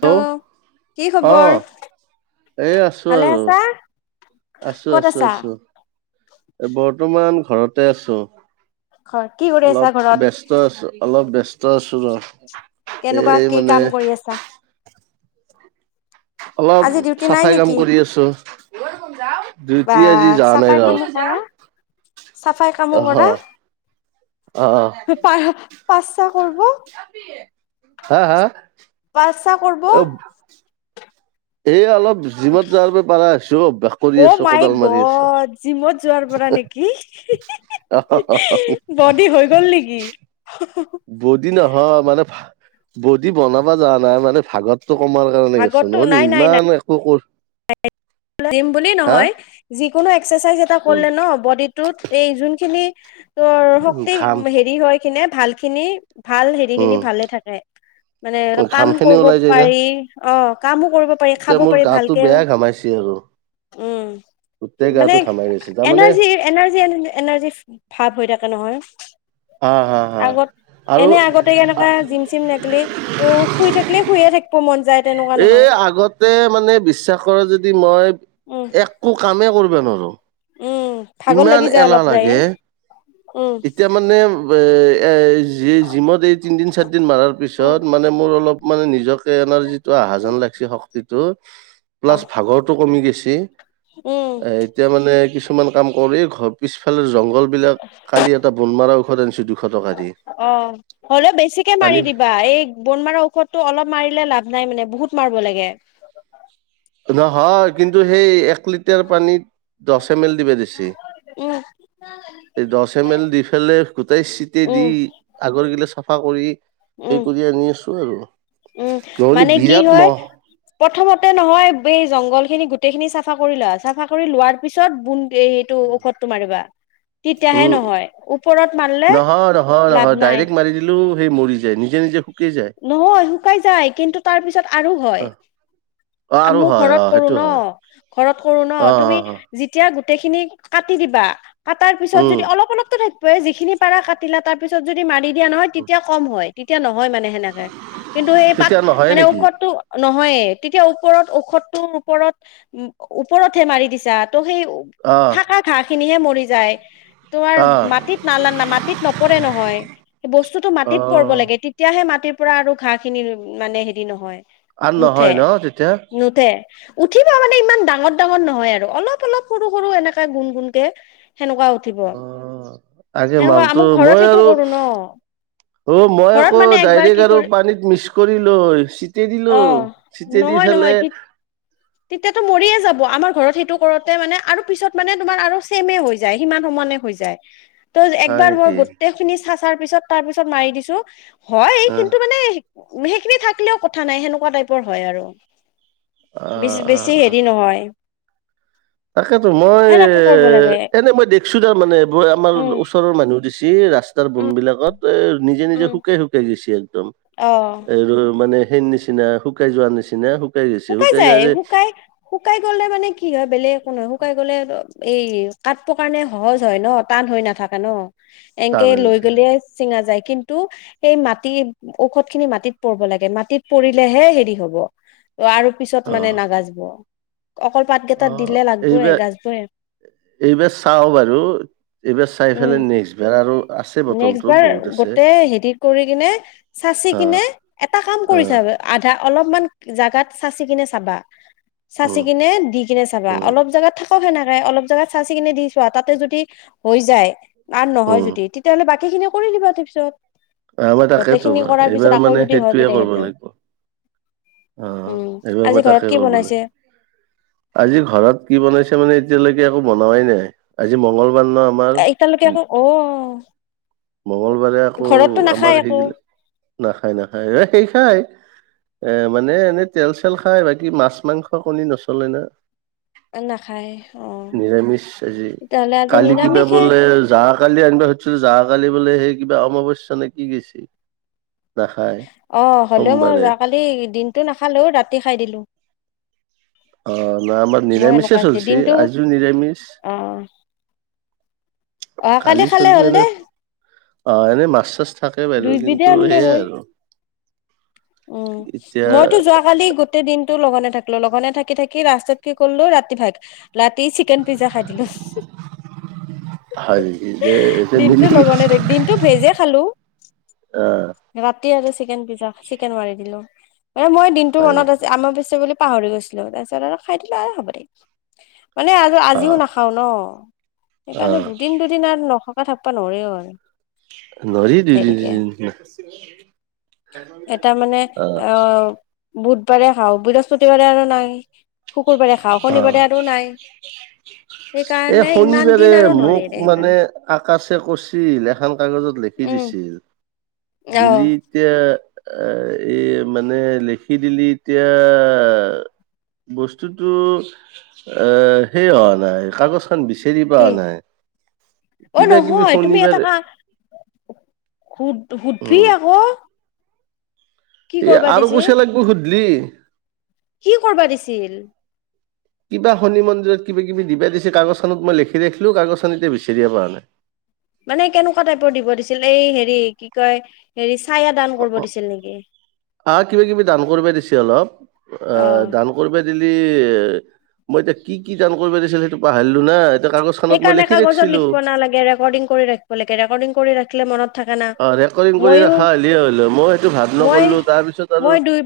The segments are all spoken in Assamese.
হেল্ল', কি খবৰ অ', এ আছো ভালে আৰু। আছা আছো ক'ত আছো আছা আছো এ বৰ্তমান ঘৰতে আছোঁ। ঘৰ কি কৰি আছা অলপ ঘৰত ব্যস্ত আছো অলপ ব্য [inaudible] কেনেকুৱা কি কাম কৰি আছা। অলপ আজি ডিউটি নাই চাফাই কাম নেকি কৰি আছো। [inaudible] বা আজি যোৱা নাই চাফাই ৰ কামো কৰা চাফাই কামো অহ কৰা অ পাপাহ- [inaudible] হা- হা। পাচা কৰব [inaudible] এই অলপ জিমত যাব পাৰা হৈছো অভ্যাস কৰি অ', আছো মাই কোদাল মাৰি আছো গত জিমত যোৱাৰ পৰা নেকি বডী হৈ গল নেকি বদি নহয় মানে বডি বনাবা যোৱা নাই মানে ভাগত পেতটো কমাৰ কাৰণে গছো ভাগতো নহ'লে নাই নাই নাই ইমান একো কৰিব জিম বুলি নহয় যিকোনো এক্সে ছাজই এটা কৰিলে ন বডিটোত এই জোন খিনি তৰ উম শক্তি ঘাম হেৰি হয় কিনে ভাল খিনি ভাল হেৰিখিনি উম, ভালে থাকে মানে কাম ঘাম খিনি কৰিব ওলাই যায় না পাৰি অ, কামো কৰিব পাৰি এতিয়া খাব মোৰ পাৰি ভাল গাটো উম বেয়া ঘামাইছে আৰু গোটেই মানে গাটো ঘামাই গৈছে তাৰমানে এনাৰ্জি এনাৰ্জি এনাৰ্জি ভাৱ হৈ থাকে নহয় হা হা হা আগত আৰু এনে আগতে এনকা জিম চিম নাথাকিলে ত শুই থাকিলে শুইয়ে থাকিব মন যায় তেনেকুৱা এই নহয় আগতে মানে বিশ্বাস কৰ যদি মই উম একো কামে কৰিব নোৱাৰো উম ভাগৰ ইমান লাগি যায় এলাহ অলপ যায়ে লাগে উম এতিয়া মানে এ জিমত এই তিনদিন চাদিন মৰাৰ উম পিছত মানে মোৰ অলপ মানে নিজক এনাজিটো আহা যেন লাগিছে শক্তিটো ত প্লাছ ভাগৰটো কমি গৈছে দে উম এ এতিয়া মানে কিছু কাম কৰি ঘৰ পিছফালে জংঘল বিলাক কালি এটা বন মৰা ঔষধ আনিছো দুশ টকা দি অ' হলেও বেছিকে আনি মাৰি দিবা এই বন মাৰা ঔষধতটো অলপ মাৰিলে লাভ নাই বোলে বহুত মাৰিব লাগে। নহয় কিন্তু হেই এক লিটাৰ পানীত দছ এমেল দিবা দিছে, উম দছ এমেল দি পেলায় গোটেই চিটি উম দি আগৰ গিলাচ চাফা কৰি এই উম কৰি আনি আছোঁ আৰু। উম, নহ'লে মানে কি বিৰাট হয়, মহ প্ৰথমতে নহয় জংঘল খিনি গোটেই খিনি চাফা কৰি লোৱা, চাফা কৰি লোৱাৰ পিছত বু এইটো ঔষধটো মাৰিবা। তেতিয়াহে উম, নহয় ওপৰত মাৰিলে নহয়, নহয়, লাভ নহয় নাই ডাইৰেক্ট মাৰি দিলোঁ সেই মৰি যায়, নিজে, নিজে শুকে নহয় শুকাই যায়, কিন্তু তাৰ পিছত আৰু অ হয়, অ আৰু মোৰ হয় অ ঘৰত কৰোঁ সেইটো ন, হয় ঘৰত কৰোঁ অ ন' অ তুমি অ', যেতিয়া গো গোটেই খিনি কাটি দিবা। কাটাৰ পিছত উম যদি অলপ, অলপটো থাক যিখিনি পাৰা কাটিলা, তাৰ পিছত যদি মাৰি দিয়া নহয় উম। তেতিয়া কম হয়। তেতিয়া নহয় মা সেনেকে কিন্তু সেই পাত, তেতিয়া নহয়ে মানে নেকি ঔষধটো ন হয়য়ে তেতিয়া ওপৰত ঔষধটোৰ ওপৰত ওপৰতহে মাৰি দিছা। ত সেই অ থাকা ঘাট খিনিহে মৰি যায়। তোমাৰ অ মাটিত নালানা মাটিত নপৰে নহয়, বস্তুটো অ মাটিত পৰব লাগে তেতিয়াহে মাট ৰাতিৰ পৰা আৰু ঘাঁহ খিনি মানে হেৰি নহয়। আৰু নহয় নুঠে ন তেতিয়া? নুঠে উঠিব মানে ইমান ডাঙৰ ডাঙৰ নহয়, আৰু অলপ অলপ সৰু সৰু এনেকে গুণ গুণকে। সেনেকুৱা উঠিব অ আগে সেনেকুৱা মালটো আমু ঘৰত মই সেইটো আৰু কৰো ন ঘৰত মানে একবাৰ তাতে কি আৰু কৰি পানীত মিক্স কৰি লৈ চি ছিটি দিলো অ ছিটি দি নহয় পেলে নহয় তেতিয়াতো মৰিয়ে যাব আমাৰ ঘৰত সেইটো কৰোতে মানে আৰু পিছত মানে তোমাৰ আৰু চেমে হৈ যায় সিমান সমানে হৈ যায়। ত' হয় একবাৰ মই নেকি গোটেই খিনি চা তাৰ পিছত তাৰ পিছত মাৰি দিছো। হয় অ অ কিন্তু মানে সেইখিনি থাকিলেও কথা নাই সেনেকুৱা টাইপৰ হয় আৰু। অ বেছি অ হেৰি নহয়। তাকেতো মই এ সেনেকে কৰিব লাগে এনে মই দেখিছো তাৰ মানে আমাৰ উম ওচৰৰ মানুহ দিছে দি ৰাস্তাৰ বন বিলাকত। তে নিজে নিজে উম শুকে শুকে গৈছিল। একদম অ এই মানে [unintelligible] নিচিনা শুকাই যোৱাৰ নিচিনা গৈছে শুকাই যায় যাৰে শুকাই শুকাই গ'লে মানে কি হয় বেলেগ [unintelligible] শুকাই গ'লে এই কাটব কাৰণে সহজ হয় ন টান হৈ নাথাকে ন। টান এনকে হৈ লৈ নাথাকে গলিয়ে চিঙা যাই। কিন্তু সেই মাটি ঔষধ খিনি মাটিত পৰিব লাগে মাটিত পৰিলেহে হেৰি হব। আৰু অ পিছত মানে নাগাজিব। অকল পাতকেইটাত অ', দিলে লাগবই এইবাৰ গাজবই এইবাৰ চাওঁ বাৰু এইবাৰ চাই উম পেলাই নেক্সট বাৰ আৰু আছে নেক্সট বটলটো বাৰ বহুত আছে গোটেই হেৰি কৰি কিনে চাচি অ কিনে এটা কাম অ কৰি থ আধা অলপমান জাগাত চাচি কিনে চাবা। চাচি উম কিনে দি কিনে চাবা উম অলপ জাগাত থাকক সেনে অলপ জাগাত চাচি কিনে দি ছোৱা তাতে যদি হৈ যায় আৰ নহয় উম যদি বাকী খিনি কৰি দিবা তাৰপিছত। আমাৰ গোটেই তাকেইতো খিনি ন কৰাৰ পিছত এইবাৰ আকৌ মানে যদি হয় সেইটোয়ে কৰব তেখেতৰ লাগিব। অ', উম এইবাৰ আজি মই ঘৰত তাকে কি কৰিব বনাইছে লাগে আজি ঘৰত কি বনাইছে মানে এতিয়ালৈ একো বনুৱাই নাই আজি মংগল এতিয়ালৈকে আকৌ অ', মংগলবাৰে আকৌ ঘৰতটো আমাৰ নাখায় একো। সেইগিলা নাখায় নাখায় এ সেই খাই। এ মানে এনে তেল চেল খাই বাকী মাছ মাংস কণী নচলে ন। নাখায় অ নিৰামিষ আজি, তেতিয়াহ'লে আজি কালি কিবা নিৰামিষে বোলে যা কালি আনবা ছিলো যোৱাকালি বোলে সেই কিবা অমাৱস্যা নেকি গেছে। অ', হ'লেও মই যোৱাকালি দিন টো নাখালো, ৰাতি খাই দিলোঁ। অ', নাই আমাৰ নিৰামিষে চলছি দিনটো আজি নিৰামিষ অ অহাকালি কালি খালে চলব হ'ল দে এনে অ', এনেই মাছ চাছ থাকে বাইদেউ দুইবিধে কিন্তু আনিলে সেইয়াই হয় আৰু। উম এতিয়া মইতো যোৱাকালি গোটেই দিনটো লঘ থাকলো লঘনে থাকি থাকি ৰাস্তাত কি কৰিলো ৰাতিৰ ভাত ৰাতি চিকেন পিজ্জা খাই দিলোঁ, হয় নেকি দে এতিয়া দিনটো মিলি ল'ঘোনে দে দিনটো ভেজে খালোঁ, ৰা তি আৰু চিকেন পিজ্জা। চিকেন মাৰি দিলোঁ। মানে মই দিনটো হয় মনত নেকি? আছে আমাভস্যা বুলি পাহৰি গৈছিলো, তাৰপিছত আৰু খাই দিলোঁ আৰু হ'ব দে। মানে আৰু অ আজিও নাখাও ন অ সেইকাৰণে দুদিন দুদিন আৰু নখ অ', ঠাকবা নৰি ঐ নৰি দুদিন তিনিদিন এটা মানেঅ ', বুধ বাৰে খাওঁ, বিহস্থতি বাৰে আৰু নাই। শুকুৰবাৰে খাও শনিবাৰে আৰু নাই এহ সেইকাৰণে ইমান দিন শনিবাৰে আৰু মোক নোৱাৰিলে মানে সেইকাৰণে আকাশে কৈছিল এখন কাগজত লিখি উম দিছিল আহ দিল্লীতে এ এই মানে লিখি দিলি এতিয়া বস্তুতো এই সেই হোৱা নাই কাগজ সেইখন বিচাৰি পোৱা কি নাই অ কিবা কিবি নহয় শনিবাৰে খুব সুধবি আকৌ কি এহ কৰবা আৰু দিছে পইছা লাগিব দিলি কি কৰবা দিছিল? কিবা শনি মন্দিৰত কিবা কিবি দিবা দিছে কাগজখনত মই লিখি ৰাখিলো কাগজখন এতিয়া বিচাৰিয়ে পোৱা নাই। মানে কেনেকুৱা টাইপৰ দিব দিছিল এই হেৰি কি কয় হেৰি ছায়া দান কৰিব অ', দিছিল নেকি আ কিবা কিবি দান কৰিব দিছে অলপ আ অ দান কৰিবা দিলে মই এতিয়া কি কি দান কৰিব দিছিল সেইটো পাহৰিলো না এতিয়া কাগজ খনত সেই মই কাৰণে লিখি কাগজত ৰাখিছিলো লিখিব নালাগে ৰেকডিং কৰি ৰাখিব লাগে ৰেকডিং কৰি ৰা কিলে মনত থাকে না অ ৰেকৰ্ডিং কৰি ময়ো ৰখা হ'লেই হ'ল মই সেইটো ভাব মই নকৰিলো তাৰপিছত আৰু মই দুই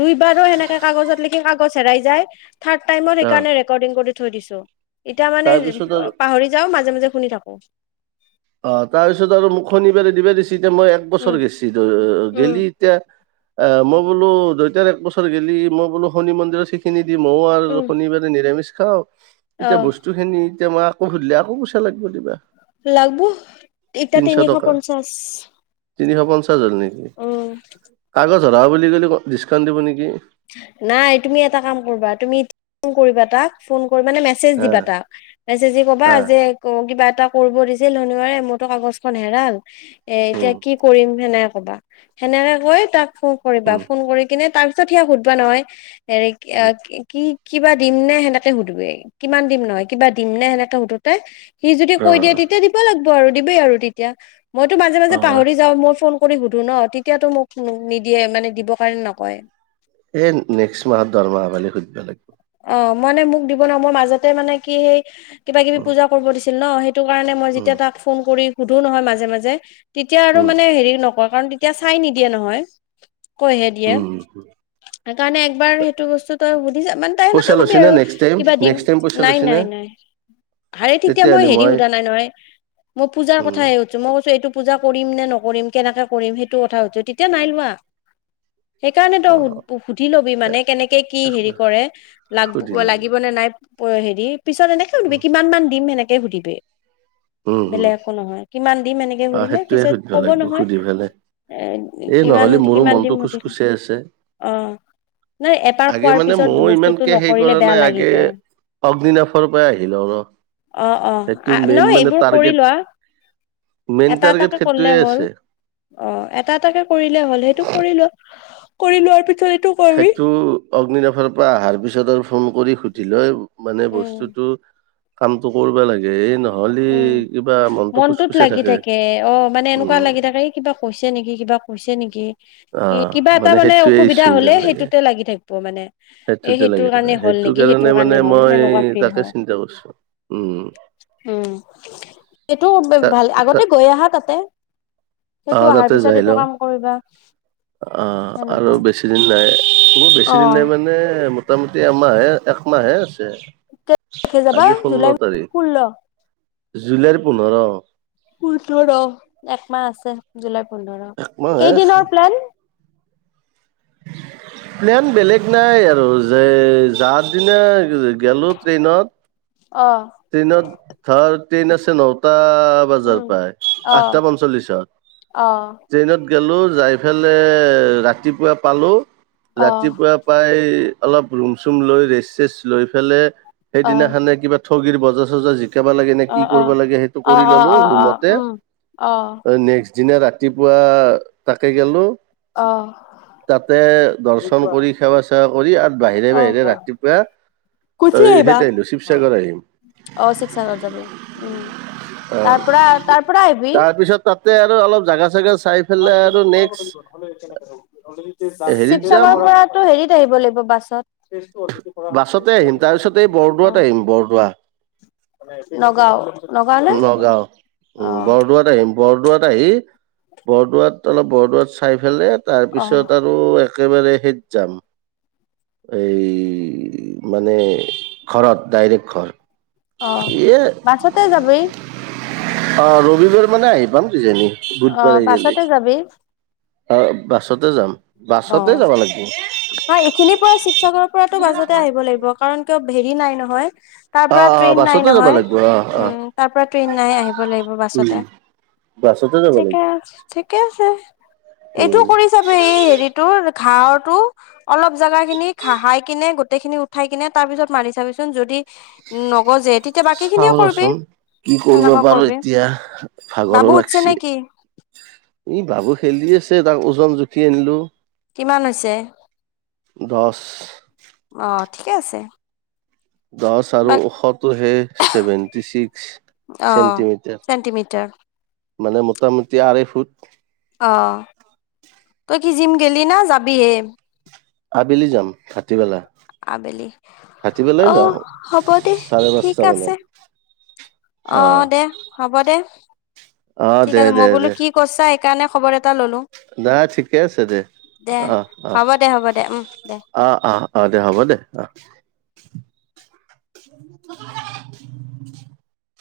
দুইবাৰো সেনেকে কাগজত লিখি কাগজ হেৰাই যায়। থাৰ্ড টাইমত অ সেইকাৰণে ৰেকৰ্ডিং কৰি থৈ দিছোঁ এতিয়া মানে তাৰপিছত আৰু পাহৰি যাও মাজে মাজে শুনি থাকো অ তাৰপিছত আৰু মোক শনিবাৰে দিবা দিছি এতিয়া মই এক উম বছৰ গেছিলো উম গেলি এতিয়া এ মই বোলো দুইতাৰ এক বছৰ গেলি মই বোলো শনি মন্দিৰত সেই খিনি দি ময়ো আৰু উম শনিবাৰে নিৰামিষ খাওঁ। অ এতিয়া বস্তুখিনি এতিয়া মই আকৌ সুধিলে আকৌ পইচা লাগিব দিবা লাগব, এতিয়া তিনশ তিনিশ টকা পঞ্চাশ। তিনিশ পঞ্চশ উম [unintelligible] জৰা বুলি ক'লে ডিকাউণ্ট দিব নেকি। নাই তুমি এটা কাম কৰিবা তুমি ফোন কৰিবা তাক ফোন মানে মেচেজ হা দিবা তাক, মচেজ দি কবা হা যে কিবা এটা কৰিব দিছিল শনিবাৰে মোৰতো কাগজখন হেৰাল। এ এতিয়া উম কি কৰিম সেনে কবা সেনেকে কৈ তাক ফোন কৰিবা উম ফোন কৰি কিনে তাক [unintelligible] সোধবো নহয়। এনে উম আহ কি কি। কিবা দিম নে সেনেকে সুধবি, কিমান দিম নহয় কিবা দিম নে সেনেকে সুধোতে সি যদি অ কৈ দিয়ে তেতিয়া দিব লাগ [unintelligible] আৰু দিমে আৰু তেতিয়া। মইতো মাজে মাজে অ পাহৰি যাওঁ মই ফোন কৰি সুধো ন তেতিয়াতো মোক নিদিয়ে মানে দিব কাৰণে নকয়। এ নেক্সট মাহত দৰমহা পালে সুধবা লাগব। অ', মানে মোক দিব নোৱাৰো মই মাজতে মানে কি সেই, কিবা কিবি পূজা কৰিব দিছে। হ্যালো হে সেইটো কাৰণে মই যেতিয়া তাক ফোন কৰি। সুধো নহয় মাজে মাজে। তেতিয়া আৰু মানে হেৰি ন কাৰণ তেতিয়া চাই নিদিয়ে নহয়। কৈহে দিয়ে সেইকাৰণে একবাৰ সেইটো বস্তু তই সুধিছাবা ন তোৰ মতে কবি আৰু কিবা দিম নাই নাই নাই হায়ে তেতিয়া মই হেৰি সুধা নাই নহয় মই পুজাৰ কথে উম সধছো মই এইটো পুজা কৰিম নে নকৰিম কেনেকে কৰিম সেইটো কথা শুধছোঁ, তেতিয়া নাই লোৱা। সেইকাৰণে অ', তই সুধি লবি মানে এ- কেনেকে কি হেৰি একবাৰ কৰে। লাগ সুধি ল'ম বাৰু। লাগিব নে নাই। প হেৰি পিছত এনেক উম [unintelligible] কিমান দিম সেনেকে সেয়ে শুধিবি। উম উম। বেলেগ একো নহয় কিমান দিম এনেকে অ সুধিলে সেইটোৱে পিছত সুধিব কব লাগিব নহয় সুধি পেলাই এ এই কিমান নহ'লে মোৰো কিমান মনটো দিম খুচ সুধিলে খুচাই আছে অ', নাই এবাৰ খোৱাৰ পিছত বস্ তিয়া সেই কৰা নাই আগে অগ্নিনাশৰ পৰা আহি লওঁ ৰ' অ সেইটো মেইন নহয় মানে এইবোৰ কৰি টাৰ্গেট লোৱা, মেইন এটা টাৰ্গেট এটাকে কৰিলে সেইটোৱে হ'ল আছে অ', এটা এটাকে কৰিলে হ'ল সেইটো কৰি লোৱা। কৰি লোৱাৰ পি সেইটো অগ্নিনাভৰ পৰা আহাৰ পিছ [unintelligible] ফোন কৰি সুধি লৈ মানে উম বস্তুটো কামটো কৰবা লাগে এই নহ উম মনটোত লাগি থাকে অ মানে এনেকুৱা উম লাগি থাকে কিবা কৈছে নেকি কিবা কৈছে নেকি অ কিবা এটা মানে সেইটোৱে অসুবিধা ইচ্যু হ'লে যেন লাগে সেইটোতে লাগি থাকিব প মানে এই সেইটোতে সেইটোৰ লাগি কাৰণে থাকে হ'ল সেইটো নেকি কাৰণে সেইটোৰ মানে হ'ল মই সেনেকুৱা ফিল তাকে হয় চিন্তা কৰিছো উম উম এইটো ভাল আগতে গৈ আহা তাতে সেইটো আহ অহাৰ তাতে পিছত যাই এইটো লওঁ কাম কৰিবা আহ আৰু সেনেকুৱা বেছি দিন নাই বেছি অ দিন নাই মানে মোটামুটি হে এক্মা হে কে যাবা আজি ষোল্ল জুলাই তাৰিখ ষোল্ল জুলাইৰ পোন্ধৰ োঠৰ একমছ জুলাই পোন্ধৰ একমাহে আছে কেইদিনৰ প্লেন প্লেন বেলেগ নাই আৰু যে যাৰ দিনা গলো ট্ৰেইনত অ ট্ৰেইনত ধৰ ট্ৰেইন আছে নটা বজাৰ উম পৰাই অ আঠটা পঞ্চল্লিশত অ ট্ৰেইনত গলো যাই ফেললে ৰাতিপুৱা পালো অ ৰাতিপুৱা প্ৰাই অলপ ৰুম চুম লৈ ৰেচ চেচ লৈ ফেলে অ সেইদিনাখানে কিবা ঠগীৰ বজাৰ চজাৰ জিক কাবা লাগে নে অ কি অ কৰবা লাগে সেইটো অ কৰি অ ল'লো অ অ ৰুমতে উম অ নেক্সট দিনা ৰাতিপুৱা তাকে গেলোঁ। অ তাতে দৰ্শন কৰি সেৱা চেৱা কৰি আৰু বাহিৰে অ বাহিৰে ৰাতিপুৱা গুচি আহিবা সেইত আহিলো শিৱসাগৰ আহিম। অ', শিৱসাগৰ যাবি উম, তাৰ পৰা তাৰ পৰা আহিবি। তাৰ পিছত তাতে আৰু অলপ জাগা চেগা হেৰিত যাম শিৱসাগৰ পৰাটো হেৰিত আহিব লাগিব বাছত, বাছতে আহিম তাৰপিছত এই বৰদোৱাত অহ। আহিম বৰদোৱা। নে নগাঁও অ উম, বৰদোৱাত আহিম, বৰদোৱাত আহি বৰদোৱাত অলপ বৰদোৱাত খাই ফেলে অ তাৰপিছত আৰু একেবাৰে তেত যাম, এই মানে ঘৰত ডাইৰেক্ট ঘৰ। অ', এ বাছতে যাবি। অ', ৰবিবাৰ মানে আহি পাম। কিজানি বুধবাৰ অ', আহি গেলি বাছতে যাবি। অ', বাছতে যাম। অ', বাছতে যাব লাগিব ন এইখিনিৰ পৰা শিৱসাগৰৰ পৰাতো বাছতে আহিব লাগিব কাৰণ কিয় হেৰি নাই নহয়। তাৰ অ পৰা অ ট্ৰেইন নাই বাছতে যাব নহয়। লাগিব অ অ উম, তাৰ পৰা ট্ৰেইন নাই, আহিব লাগিব বাছতে। উম বাছতে যাব ঠিকে লাগিব আছ-ঠিকে আছে, এইটো উম কৰি চাবি এই হেৰিত ঘাঅ'ৰটো অলপ জোগা খিনি ঘাহাই কিনে গট গোটেই খিনি উঠাই কিনে তাৰ পিছত মাৰি চাবিচোন যদি নগজে তেত চাওঁ ৰচোন, কি কৰিব পাৰো। কৰিবি এতিয়া ভাগৰো বাবু উঠছে লাগিছে। নে কি ই বাবু খেলি আছে তাক একদম জুখি আনিলো। কিমান হৈছে? দচ। অ', ঠিকেই আছে। দহ আৰু বা ওখটো হেই ছেভেণ্টি ছিক্স অ চেণ্টিমিটাৰ। চেণ্টিমিটাৰ মানে মোটামুটি আঢ়েই ফুট। অ', তই কি জিম গেলি না যাবিহে? আবেলি যাম, ভাটিবেলা। আবেলি। ভাটিবেলাই যাওঁ অ', হ'বদে, চাৰে ঠিক পাঁচটা আছে। মানত অ', দে হ'বদে। অ ঠিক দে আছে, দে মই বোলো দে। কি কৈছা এ সেই কাৰণে খবৰে। নাই ঠিকে আছে দে দে আহ আহ হ'ব দে হ'ব দে উম দে। আহ আহ আহ দে হ'ব দে আহ। [inaudible]